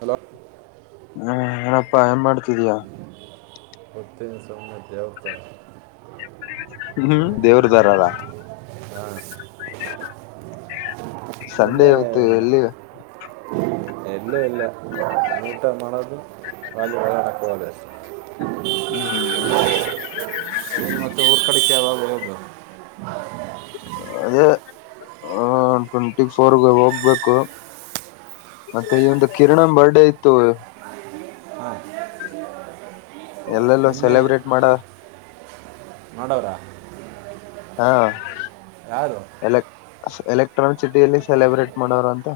Hello ಹ್ಮ ಏನಪ್ಪಾ ಏನ್ ಮಾಡ್ತ ಸರಿಯಾ ಉತ್ತಿನ ಸಮಮ್ಮ ದೇವತ [unintelligible] ಹ್ಮ್ ದೇವ್ರದಾರಾರ ಹ ಸಂಡೆ ಇವತ್ತು ಎಲ್ಲಿ ಇಲ್ಲ ಇಲ್ಲ ನಟ ಮಾಡದ ವಾಲ ಪ್ರ ಹದಸ್ [unintelligible] ಹ್ಮ್ ಮತ್ತೆ ಊರ್ ಕಡಕ್ಕೆವ ಬರ [unintelligible] ಹ ಟ್ವೆಂಟಿ ಫೋರ್ಗೆ ಹೋಗ್ಬೇಕು ಮತ್ತೆ ಈ ಒಂದು ಕಿರಣ ಬರ್ಡೇ ಇತ್ತು ಹ್ಮ ಎಲ್ಲೆಲ್ಲೋ ಸೆಲೆಬ್ರೇಟ್ ಮಾಡ [unintelligible] ಹಾ ಯಾರು ಎಲ್ಲ ಎಲೆಕ್ಟ್ರಾನಿಕ್ ಸಿಟಿಯಲ್ಲಿ ಸೆಲೆಬ್ರೇಟ್ ಮಾಡೋರು ಅಂತ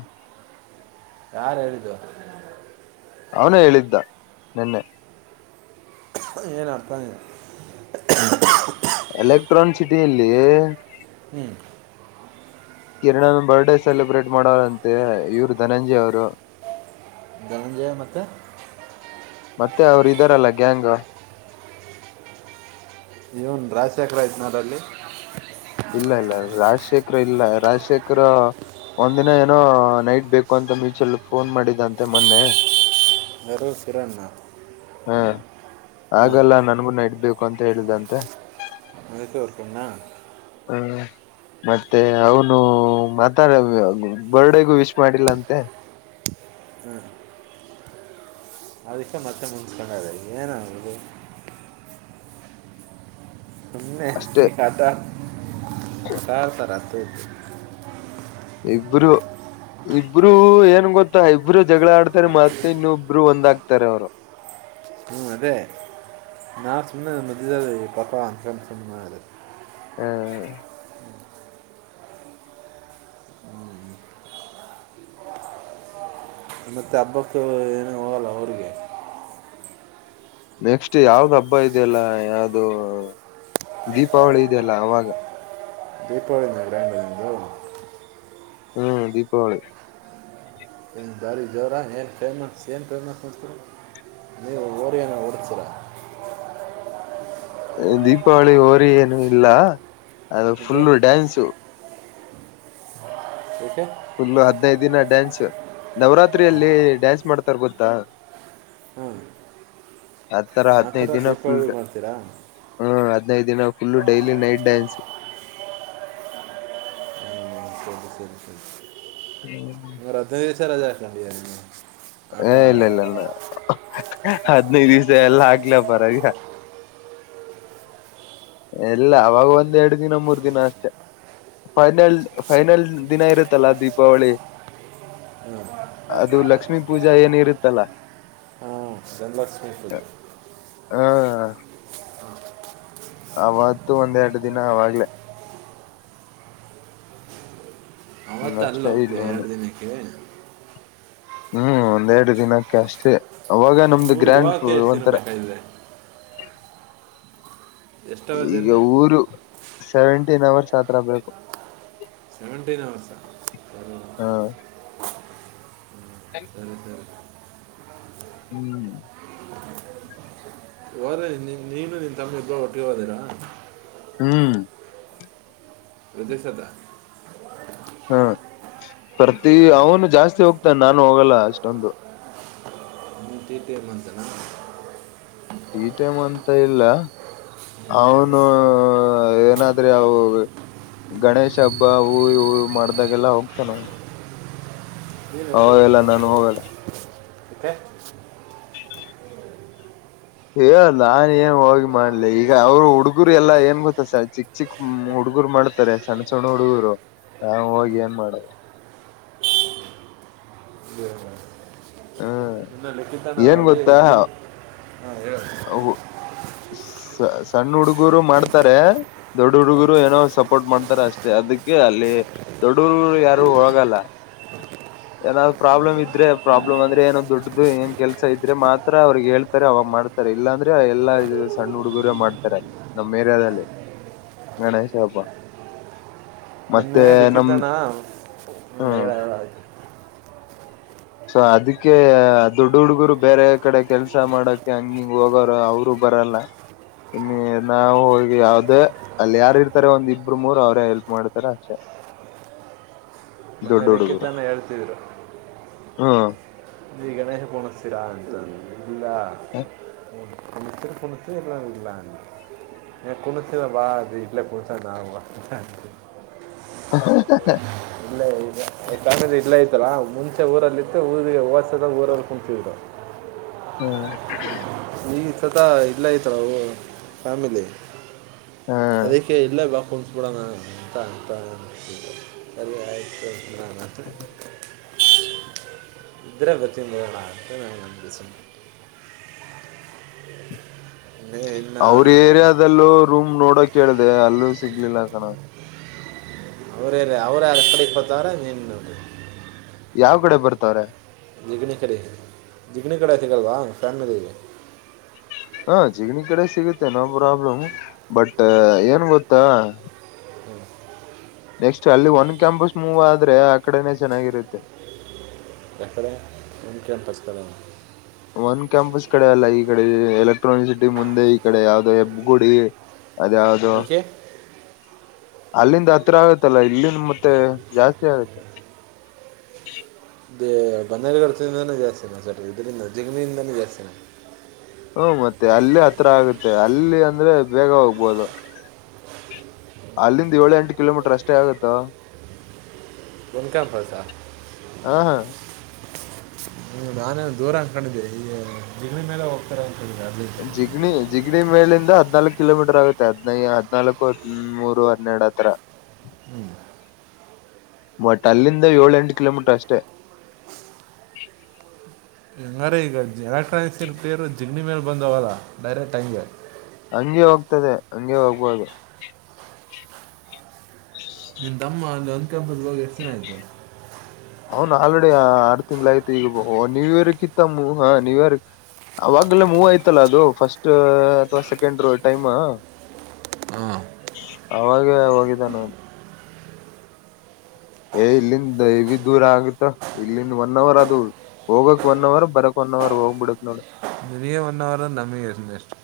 ಯಾರು ಹೇಳಿದ್ದು ಅವನೇ ಹೇಳಿದ್ದ ನಿನ್ನೆ [unintelligible] ಎಲೆಕ್ಟ್ರಾನ್ಕ್ ಸಿಟಿಲ್ಲಿ ಹ್ಞೂ ಕಿರಣನ ಬರ್ಡೇ ಸೆಲೆಬ್ರೇಟ್ ಮಾಡೋರಂತೆ ಇವರು ಧನಂಜಯ ಅವರು ಜ ಮತ್ತು ಮತ್ತೆ ಅವರು ಇದಾರಲ್ಲ ಗ್ಯಾಂಗ್ ಹ್ನು ರಾಜಶೇಖರ ಇಂದಲ್ಲ ಅಲ್ಲಿ ಇಲ್ಲ ಇಲ್ಲ ರಾಜಶೇಖರ್ ಇಲ್ಲ ರಾಜಶೇಖರ್ ಒಂದಿನ ಏನೋ ನೈಟ್ ಬೇಕು ಅಂತ ಮೀಚಲ್ ಫೋನ್ ಮಾಡಿದ್ದಂತೆ ಮೊನ್ನೆ ಮರುಸಿರನ್ನು [inaudible] ಹಾ ಹಾಗಲ್ಲಾ ನನಗು ಬೇಕು ಅಂತ ಹೇಳಿದಂತೆ ಅರ್ಕಣ [inaudible] ಮತ್ತೆ ಅವನು ಮಾತಾಡ ಬರ್ಡೇಗು ವಿಶ್ ಮಾಡಿಲ್ಲ ಅಂತೆ ಹ್ಮ್ [inaudible] ಅದಕ್ಕೆ ಮತ್ತೆ ಮುಂಚ್ಕೊಂಡದೆ ಏನದು [inaudible] ಹಮನೆ ಅಷ್ಟೇ ಇತ [unintelligible] [unintelligible] ಹಟತರತ ಇಬ್ರು ಇಬ್ರು ಏನ್ ಗೊತ್ತಾ ಇಬ್ರು ಜಗಳ ಆಡ್ತಾರೆ ಮತ್ತೆ ಇನ್ನುಬ್ರು ಒಂದ್ ಹಾಕ್ತಾರೆ ಅವರು ಹ್ಞೂ ಅದೇ ನಾು ಸುಮ್ಮನೆ ಮದ್ದ ಪಾಪ ಅಂದಕೊಂಡು ಸಿನಿಮಾ ಅದು ಹ್ಮ [inaudible] ಮತ್ತ ಹಬ್ಬಕ್ಕ ಏನ ಹೋಗಲ್ಲ ಅವ್ರಿಗೆ ನೆಕ್ಸ್ಟ್ ಯಾವ್ದ್ ಹಬ್ಬ ಇದೆಯಲ್ಲ ಯಾವ್ದು ದೀಪಾವಳಿ ಇದೆಯಲ್ಲ ಅವಾಗ ದೀಪಾವಳಿಂದ ಗ್ರ್ಯಾಂಡ ನಿಮ್ದು ಹ್ಮ್ ದೀಪಾವಳಿ ಏನು ಬಾರಿ ಜೋರ ಏನು ಫೇಮಸ್ ಏನು ಫೇಮಸ್ ಅಂತ ನೀವು ಓರಿಯಏನ ಹೊಡ್ತೀರ ದೀಪಾವಳಿ ಹೋರಿ ಏನು ಇಲ್ಲ ಅದು ಮತ್ತೆ ಫುಲ್ಲ ಡ್ಯಾನ್ಸು ಓಕೆ ಫುಲ್ ಹದ್ನೈದು ದಿನ ಡ್ಯಾನ್ಸ್ ನವರಾತ್ರಿಯಲ್ಲಿ ಡ್ಯಾನ್ಸ್ ಮಾಡ್ತ ಉತ್ತರ ಗೊತ್ತ ಹ್ಮ್ ಅದ್ ತರ ಹದ್ಿನೈದು ದಿನ ಫುಲ್ ಮಾಡ್ತೀರಾ ಹ್ಮ ಹದ್ಿನೈದು ದಿನ ಇಲ್ಲು ಡೈಲಿ ನೈಟ್ ಡ್ಯಾನ್ಸ್ ಕ ದಿಸಿೇ ದಿಸಿ [unintelligible] ಹ್ಮ್ [inaudible] ಸರ ಆ [unintelligible] ಹ ಇಲ್ಲ ಟೈಮಿಗೆ ಇಲ್ಲ ಇಲ್ಲ ಹದನ ದಿವಸ ಎಲ್ಲ ಆಗಲ ಪರ ಎಲ್ಲ ಅವಾಗ ಒಂದ್ ಎರಡ್ ದಿನ ಮೂರ್ ದಿನ ಅಷ್ಟೆ ಫೈನಲ್ ಫೈನಲ್ ದಿನ ಇರುತ್ತಲ್ಲ ದೀಪಾವಳಿ ಅದು ಲಕ್ಷ್ಮೀ ಪೂಜಾ ಏನ ಇರುತ್ತಲ್ಲ ಜನ್ಲಕ್ಷ್ಮೀ ಪೂಜೆ ಹಾ ಅವತ್ತುೂ ಒಂದ್ೆರಡು ದಿನ ಅವಾಗ್ಲ ಅವತ್ತ ಅಲ್ಲಿ ಹೋಗ್ತೀಯ ಎರಡು ದಿನಕ್ಕೆ ಹ್ಮ್ ಒಂದೆರಡು ದಿನಕ್ಕೆ ಅಷ್ಟೇ ಅವಾಗ ನಮ್ದು ಊರಿಗೆ ಗ್ರ್ಯಾಂಡ್ ಹೋಗೋಕ್ಕೆ ಎಷ್ಟು ದಿನ ಒಂಥರ ಬೇಕಾಗಿದೆ ಎಷ್ಟು ಅವರ್ ಈಗ ಜರ್ನಿ ಊರು ಸೆವೆಂಟೀನ್ ಅವರ್ಸ್ ಅತ್ರ ಬೇಕು ಸೆವೆಂಟೀನ್ ಅವರ್ಸಾ ಸರಿ ಹಾ ಸರಿ ಸರಿ ಹ್ಮ್ ವರ ನೀನು ನಿನ್ ತಮ್ಮಿ ಇಬ್ಬ್ರ ಒಟ್ಟಿಗೆ ಹೊದಿರಾ ಹ್ಮ್ ಹೃದಿಸದ ಹಾ ಪ್ರತಿ ಅವನು ಜಾಸ್ತಿ ಹೋಗ್ತಾನ ನಾನು ಹೋಗಲ್ಲ ಅಷ್ಟೊಂದು ನೀಟ ಪಿ ಮಂತನ ಇ ಟೈಮ್ ಅಂತ ಇಲ್ಲ ಅವನು ಏನಾದ್ರೆ ಅವು ಗಣೇಶ ಹಬ್ಬ ಹೂ ಹೂ ಮಾಡ್ದಾಗೆಲ್ಲ ಹೋಗ್ತಾನ ಅವನು ನೀನು ಅವ ಹೋದ ಎಲ್ಲ ನಾನ ಹೋಗಲ್ಲ ಓಕೆ ಹಏ ನಾ ಏನ್ ಹೋಗಿ ಮಾಡ್ಲಿ ಈಗ ಅವರು ಹುಡ್ಗುರು ಸರ್ಗೊತ್ತ ಚಿಕ್ಕ ಚಿಕ್ ಹುಡ್ಗುರು ಮಾಡ್ತಾರೆ ಸಣ್ಣ ಸಣ್ಣ ಹುಡುಗರು ನಾ ಹೋಗಿ ಏನ್ ಮಾಡದು ಹಾ ಲಕ್ಕಿದ್ದ ನಾಭ ಆಗ [unintelligible] ಅವು ಸಣ್ಣ ಹುಡುಗರು ಮಾಡ್ತಾರೆ ದೊಡ್ ಹುಡುಗರು ಏನೋ ಸಪೋರ್ಟ್ ಮಾಡ್ತಾರ ಅಷ್ಟೆ ಅದಕ್ಕೆ ಅಲ್ಲಿ ದೊಡ್ಡ ಹುಡುಗರು ಯಾರು ಹೋಗಲ್ಲ ಏನಾದ್ರು ಪ್ರಾಬ್ಲಮ್ ಇದ್ರೆ ಪ್ರಾಬ್ಲಮ್ ಅಂದ್ರೆ ಏನೋ ದೊಡ್ಡದು ಏನ್ ಕೆಲ್ಸ ಇದ್ರೆ ಮಾತ್ರ ಅವ್ರಗ್ ಹೇಳ್ತಾರೆ ಅವಾಗ ಮಾಡ್ತ ತ ಇಲ್ಲಾಂದ್ರೆ ಎಲ್ಲಾ ಇದು ಸಣ್ಣ ಹುಡುಗರೆ ಮಾಡ್ತಾರೆ ನಮ್ಮ್ ಏರಿಯಾದಲ್ಲಿ ಗಣೇಶ ಹಬ್ಬ ಮತ್ತೆ ಮೊನ್ನೆ ನಮ್ ಲಿಖಿತನ ಹಾ ಹೇಳ ಹೇಳ ಆಯ್ತು ಸೊ ಅದಕ್ಕೆ ದುಡ್ ಹುಡ್ಗರು ಬೇರೆ ಕಡೆ ಕೆಲ್ಸ ಮಾಡೋಕ ಹಂಗಿಂಗ್ ಹೋಗೋರೆ ಅವರು ಬರಲ್ಲ ಇನ್ನು ನಾವು ಹೋಗಿ ಯಾವ್ದೇ ಅಲ್ಲಿ ಯಾರ ಇರ್ತಾರೆ ಒಂದ್ ಇಬ್ರು ಮೂರು ಅವ್ರೇ ಹೆಲ್ಪ್ ಮಾಡ್ತಾರ ಅಷ್ಟೆ ಅದಕ್ಕೆ ತಾನೇ ಹೇಳ್ತೀದಿದ್ದು ಹಾ ಈ ಗಣೇಶ ಕೋನಸ್ತೀರ ಲ ಕುಣ ಕುಣಿತ ಎಲ್ಲ ಇಲ್ಲ ಕುಣಸ ಬಾ ಅದು ಇಟ್ಲ ಕುಣಸ [unintelligible] ಹ [inaudible] ತೇ ಇಲ್ಲ ಐತಲ್ಲಾ ಮುಂಚೆ ಊರಲ್ಲಿ ಇತ್ತು ಊ [unintelligible] ಬರರ್ಕು್ಫ ಹ್ಮ ಈ ಸತ ಇಲ್ಲ ಇತ್ರವು ಫ್ಯಾಮಿಲಿ ಅದಕ್ಕೆ ಇಲ್ಲ ಬಾಕು ಬಿಡೋಣ ಅಂತ ಅಂತ ಸರಿ ಆಯಿತು [inaudible] ನ [inaudible] ಇದ್ರೆ ಗೊತಂದು ಅ ನ ನ ಸುಮ್ಮನೆ ಇನ್ನು ಅವ್ರ ಏರಿಯಾದಲ್ಲೂ ರೂಮ್ ನೋಡ್ ನೋಡ ಕೇಳಿದೆ ಅಲ್ಲೂ ಸಿಗ್ಲಿಲ್ಲ ಕಣ ಅವರೇ ಅವರ ಎಡೆ ಪತಾರ ನೀ ಯಾವ್ ಕಡೆ ಬರ್ತವಾರೆ ಜಿಗನ ಕಡೆ ಜಿಗನ ಕಡೆ ಸಿಗಲ್ವಾ ಫ್ಯಾಮಿಲಿ ಹಾ ಚಿಗನಿ ಕಡೆ ಸಿಗುತ್ತೆ ನೋ ಪ್ರಾಬ್ಲಮ್ ಬಟ್ ಏನ್ ಗೊತ್ತಾ ನೆಕ್ಸ್ಟ್ ಅಲ್ಲಿ ಒನ್ ಕ್ಯಾಂಪಸ್ ಮೂವ್ ಆದ್ರೆ ಆ ಕಡೆನೇ ಚೆನ್ನಾಗಿರುತ್ತೆ ಅಕಡೆ ನಿಮ್ ಕ್ಯಾಂಪಸ್ ಕಡೆ ಒಂದ ಕ್ಯಾಂಪಸ್ ಕಡೆ ಅಲ್ಲ ಈ ಕಡೆ ಎಲೆಕ್ಟ್ರಾನಿಕ್ ಸಿಟಿ ಮುಂದೆ ಈ ಕಡೆ ಯಾವವುದೋ ಹೆಬ್ ಗುಡಿ ಅದಾವದೋ ಏಕೆ ಅಲ್ಲಿಂದ ಹತ್ರ ಆಗತ್ತಲ್ಲ ಇಲ್ಲಿಂದ ಮತ್ತೆ ಜಾಸ್ತಿ ಆಗತ್ತೆ ಅಂದ್ರೇ ಬನ್ನೇರುಗಡ್ತಿಂದಾನೇ ಜಾಸ್ತಿ ನ ಸ ಇದರಿಂದ ಜಗನಿಯಿಂದಾನೇ ಜಾಸ್ತಿನಾ ಹ್ಮ ಮತ್ತೆ ಅಲ್ಲೇ ಹತ್ರ ಆಗತ್ತೆ ಅಲ್ಲಿ ಅಂದ್ರೆ ಬೇಗ ಹೋಗ್ಬೋದು ಅಲ್ಲಿಂದ ಏಳು ಎಂಟು ಕಿಲೋಮೀಟರ್ ಅಷ್ಟೇ ಆಗತ್ತೋ ಹ ಕ್ಯಾಂಪಸ್ ಹ ಹ ನಾನೇ ದೂರ ಅಕೊಂಡಿದ್ದೆ ಈಗ ಜಿಗಣಿ ಮೇಲೆ ಹೋಗ್ತಾರೆ ಅಂದ್ಕೊಂಡಿದ್ದೆ ಅಲ್ಲಿ ಜಿಗಣಿ ಜಿಗ್ ಇಡೀ ಮೇಲಿಂದ ಹದ್ನಾಲ್ಕು ಕಿಲೋಮೀಟರ್ ಆಗುತ್ತೆ ಹದ್ನೈ ಹದ್ನಾಲ್ಕು ಹದ ಮೂರು ಹದರಡು ಆ ತರ ಹ್ಮ್ ಬಟ್ ಅಲ್ಲಿಂದ ಏಳ ಎಂಟು ಕಿಲೋಮೀಟರ್ ಅಷ್ಟೆ ಎಂಗರೆ ಈಗ ಎಲೆಕ್ಟ್ರಾನಿಕ್ಸ್ ರಿಪೇರ್ ಜಿಗ್ನಿ ಮೇಲೆ ಬಂದವಲ್ಲ ಡೈರೆಕ್ಟ್ ಹಂಗ್ಯ ಹಂಗೆ ಹೋಗ್ತದೆ ಹಂಗೆ ಹೋಗ್ಬೋದು ನಿನ್ ತಮ್ಮ ಅಲ್ಲಿ ಅನ್ಕಂಪಲ್ ಹೋಗಿ ಎಷ್ಟು ದಿನ ಆಯ್ತು. ಅವನ್ ಆಲ್ರೆಡಿ ಆರ್ ತಿಂಗ್ಳ ಆಯ್ತಿ ಈಗ ನ್ಯೂ ಇಯರ್ಕ್ ಇತ್ತ ಮೂವ್ ಹ ನ್ಯೂ ಇಯರ್ ಅವಾಗಲ್ಲ ಮೂವ್ ಆಯ್ತಲ್ಲ ಅದು ಫಸ್ಟ್ ಅಥವಾ ಸೆಕೆಂಡ್ ಟೈಮ್ ಅವಾಗ ಹೋಗಿದ್ದ ನಾನ್ ಏ ಇಲ್ಲಿಂದ ಇವಿ ದೂರ ಆಗತ್ತ ಇಲ್ಲಿಂದ ಒನ್ ಅವರ್ ಅದು ಹೋಗಕ್ ಒನ್ ಅವರ್ ಬರಕ್ ಒನ್ ಅವರ್ ಹೋಗ್ಬಿಡತ್ ನೋಡ ಪ್ರಿಯ ಒನ್ ಅವರ ನಮಗೆ ಇನ್ ಎಷ್ಟು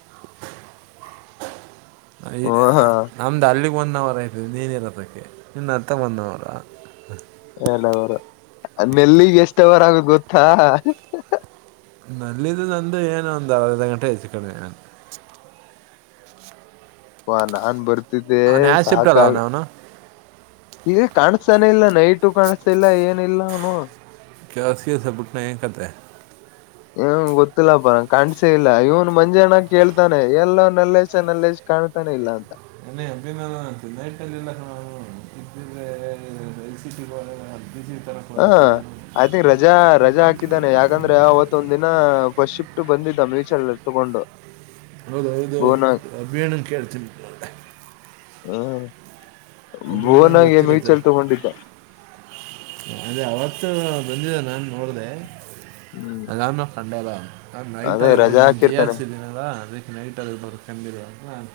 ಹ ನಮ್ದು ಅಲ್ಲಿ ಒನ್ ಅವರ್ ಆಯ್ತದೆ ನೀನ ಇರದಕ್ಕೆ ನಿನ್ನ ಅಂತ ಒನ್ ಅವರ ಎಲ್ಲವರು ನೆಲ್ಲಿಗೆ ಎಷ್ಟವರಗ ಗೊತ್ತಾ ನಲ್ಲ ಇಂದು ನಂದು ಏನು ಒಂದು ಅರ್ದ ಗಂಟೆ ಹೆಚ್ಚು ಕಮ್ಮಿ ಹಾ ನಾನ್ ಬರ್ ದಿದ್ದೆ ಅವ್ನು ಯಾವ ಶಿಫ್ಟ್ ಸಾಕ ಅಲ್ಲ ಅವನು ಅವನು ಈಗ ಕಾಣಸಾನ ಇಲ್ಲ ನೈಟು ಕಾಣಸಲ್ಲ ಏನಿಲ್ಲ ಅವನು ಕೆನ್ಸ ಗಿಸ್ಸ್ ಬಿಟನ ಎ ನ್ಕತೆೆ ಹಏ ಗೊತ್ತಿಲ್ಲಪ್ಪ ಕಾಣ್ಸೇ ಇಲ್ಲ ಇವನ್ ಮಂಜಾನ ಕೇಳ್ತಾನೆ ಎಲ್ಲ ನಲ್ಲಸ ನಲ್ಲಸ ಕಾಣ್ತಾನೆ ಇಲ್ಲ ಅಂತ ನೈಟ್ಲ್ ಎಲ್ಲ ಸಮ [unintelligible] ಹಾ ಹೋದ ಸೀರಿಯಲ್ ಐ ತಿಂಕ್ ರಜಾ ರಜಾ ಹಾಕಿದ್ದಾನೆ ಯಾಕಂದ್ ಅವತ್ತೊಂದ ದಿನ ಫಸ್ಟ್ ಶಿಫ್ಟ್ ಬಂದಿದ್ದ ಮೀಚಲ್ಲಿ ತಗೊಂಡು ಹೌದ ಹೌದು ಭುವನಾಗ್ ಅಭಿಣ್ಣನ್ ಕೇಳ್ತೀನಿ ಹ್ಮ ಅಭಿಯಣ್ಣಂಗೆ ಬೋನಗೆ ಗೊತ್ತಿರುತ್ತೆ ಮ್ಯೂಚಲ್ ತಗೊಂಡಿದ್ದ ಅದೇ ಅವತ್ತು ಬಂದಿದೆ ನಾನ್ ನೋಡ್ದೆ. ಹ್ಮ್ ಅದಾದ್ ಮೇಲೆ ಕಂಡಿಲ್ಲ. ನಾ ಅದೇ ನೈಟಲ್ಲಿ ಇರ್ಬೋದು ರಜಾ ನಾನ ಜಿ ಹಾಕಿರ್ತಾನೆ ಹಾಕ್ಸಿನಿಲ್ಲ ಇದಿದ್ದೀನಲ್ಲವಾ ಅದಕ್ಕೆ ನೈಟಲ್ಲಿ ಇರ್ಬೋದು ಕಮ್ಮಿ ಇ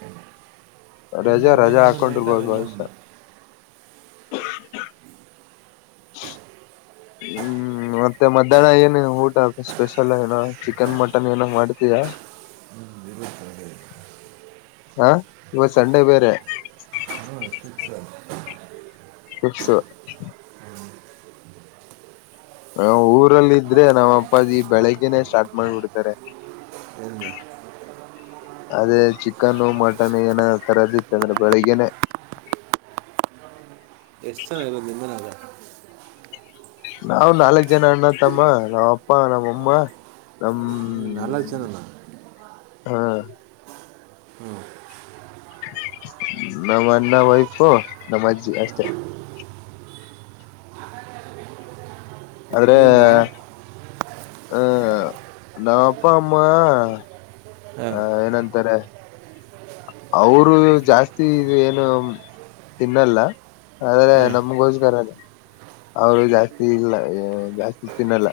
ರಜಾ ರಜಾ ಆಕೌಂಟರು ಬಹ ನೈಟಲ್ಲಿ ಭಾವಸ ಇನ್ನೊಂದು [unintelligible] ಹ್ಮ್ ಮತ್ತೆ ಮಧ್ಯಾಹ್ನ ಏನ ಊಟ ಸ್ಪೆಷಲ್ ಏನ ಚಿಕನ್ ಮಟನ್ ಏನ ಮಾಡ್ತಿಯಾ ಹಾ ಇವತ್ ಸಂಡೆ ಬೇರೆ ಹ್ಞೂ ಫಿಕ್ಸ್ ಅದು ಸು ಹ ಊರಲ್ಲಿ ಇದ್ರೆ ನಾವ ಅಪ್ಪ ಈ ಬೆಳಗ್ನೆೇ ಸ್ಟಾರ್ಟ್ ಮಾಡ್ಬಿಡ್ತಾರೆ ಏನು ಅದೇ ಚಿಕನ್ ಮಟನ್ ಏನ ತರದ ಇತ್ತ ಅಂದ್ರೆ ಬೆಳಿಗ್ಗೆನೆೇ ಎಷ್ಟು ಜನ ಇರೋದು ನಿಮನ್ಯಾ. ನಾವವು್ ನಾಲ್ಕ್ ಜನ ಅಣ್ಣತ್ತಮ್ಮ ನಾವ್ ಅಪ್ಪ ನಮ್ಮ್ಅಮ್ಮ ನಮ್ಮ ನಾಲಕ್ ಜನನ ಹಾ ನಮ್ಮ ಅನ್ನ ವೈಫು ನಮ್ಮ ಅಜ್ಜಿ ಅಷ್ಟೇ. ಆದ್ರೆ ನೀವು ನಾಲ್ಕು ಹಹ ನಾಮ್ ಅಪ್ಪ ಅಮ್ಮ ಹಾಂ ಆ ಏನಂತಾರೆ. ಅವರು ಜಾಸ್ತಿ ಏನು ತಿನ್ನಲ್ಲ ಆದ್ರೆ ಹಾಂ ನಮಗೋಸ್ಕರ ಅವರು ಜಾಸ್ತಿ ಇಲ್ಲ ಜಾಸ್ತಿ ತಿನ್ನಲ್ಲ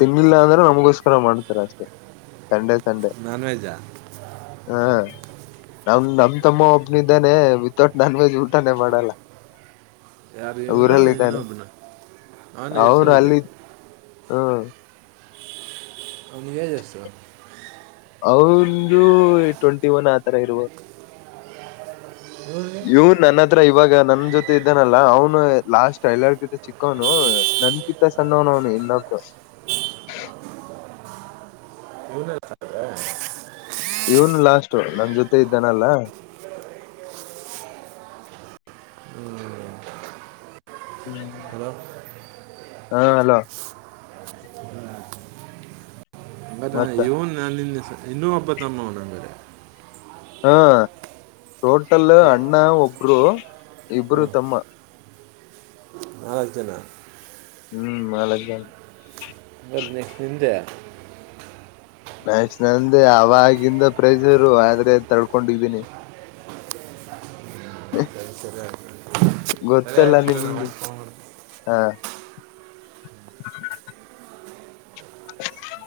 ತಿನ್ನಿಲ್ಲ ಅಂದ್ರೆ ನಮಗೋಸ್ಕರ ಮಾಡ್ತಾರೆ ಅಷ್ಟೆ. ನಾನ್ವೆೆಜ್ಾ ಹಾ ನಾವ ನಮ ತಮ್ಮ ಒಬ್ನ ಇದಿದ್ದಾನೆ ವಿತೌಟ್ ನಾನ್ ವೆಜ್ ಊಟಾನೇ ಮಾಡಲ್ಲ. ಯಾರ ಇವ್ನಾ ಊರಲ್ಲ ಇದ್ದಾನೆ ಇನ್ನೊಬ್ನ ಅವನ್ ಎಷ್ಟ ಅವನು ಏಜ್. ಅಲ್ಲಿ ಹ್ಮ ಅವನ್ಗೆ ಏಜ್ ಎಷ್ಟು. ಅವಂದು ಟ್ವೆಂಟಿ ಒನ್ ಆತರ ಇರುವ. ಇವು ನಾನಂದ್ ಹತ್ರ ಇವಾಗ ನನ್ ಜೊತೆ ಇದ್ದನಲ್ಲ ಅವ್ನು ಲಾಸ್ಟ್ ಎಲ್ಲೆರ ಕಿಂತ ಚಿಕ್ಕವನು ನನ್ ಕಿಂತ ಸಣ್ಣವ್ನ ಅವನು ಇನ್ನೊಬ್ು. ಇವನ್ ಲಾಸ್ಟ್ ನನ್ ಜೊತೆ ಇದ್ದಾನಲ್ಲ. ಹ್ಮ ಹಲೋ ಹಾ ಅಲೋ. ಮತ್ತ ಮತ್ ಇವನ್ ನಾನನ್ ನಿನ್ನೆಸ. ಇನ್ನೂ ಹಬ್ಬ ತಮ್ಮವನಂದರೆ. ಹಾ ಟೋಟಲ್ ಅಣ್ಣ ಒ ಇಬ್ರು ಇಬರು ತಮ್ಮ. ನಾಲಕ್ ಜನ ಹ್ಮ್ ನಾಲಕ್ ಜನ. ಬದ ನೆಕ್ಸ್ಟ್ ನಿಿಂದೆ ಮ್ಯಾಚ್ ನಂದ ಅವಾಗಿಂದ ಪ್ರೈಜ್ ಇರು ಆದ್ರೆ ತಳ್ಕೊಂಡಿದ್ದೀನಿ. ಗೊತ್ ನಮಸ್. ಹಾ ಹ ಹ ಹ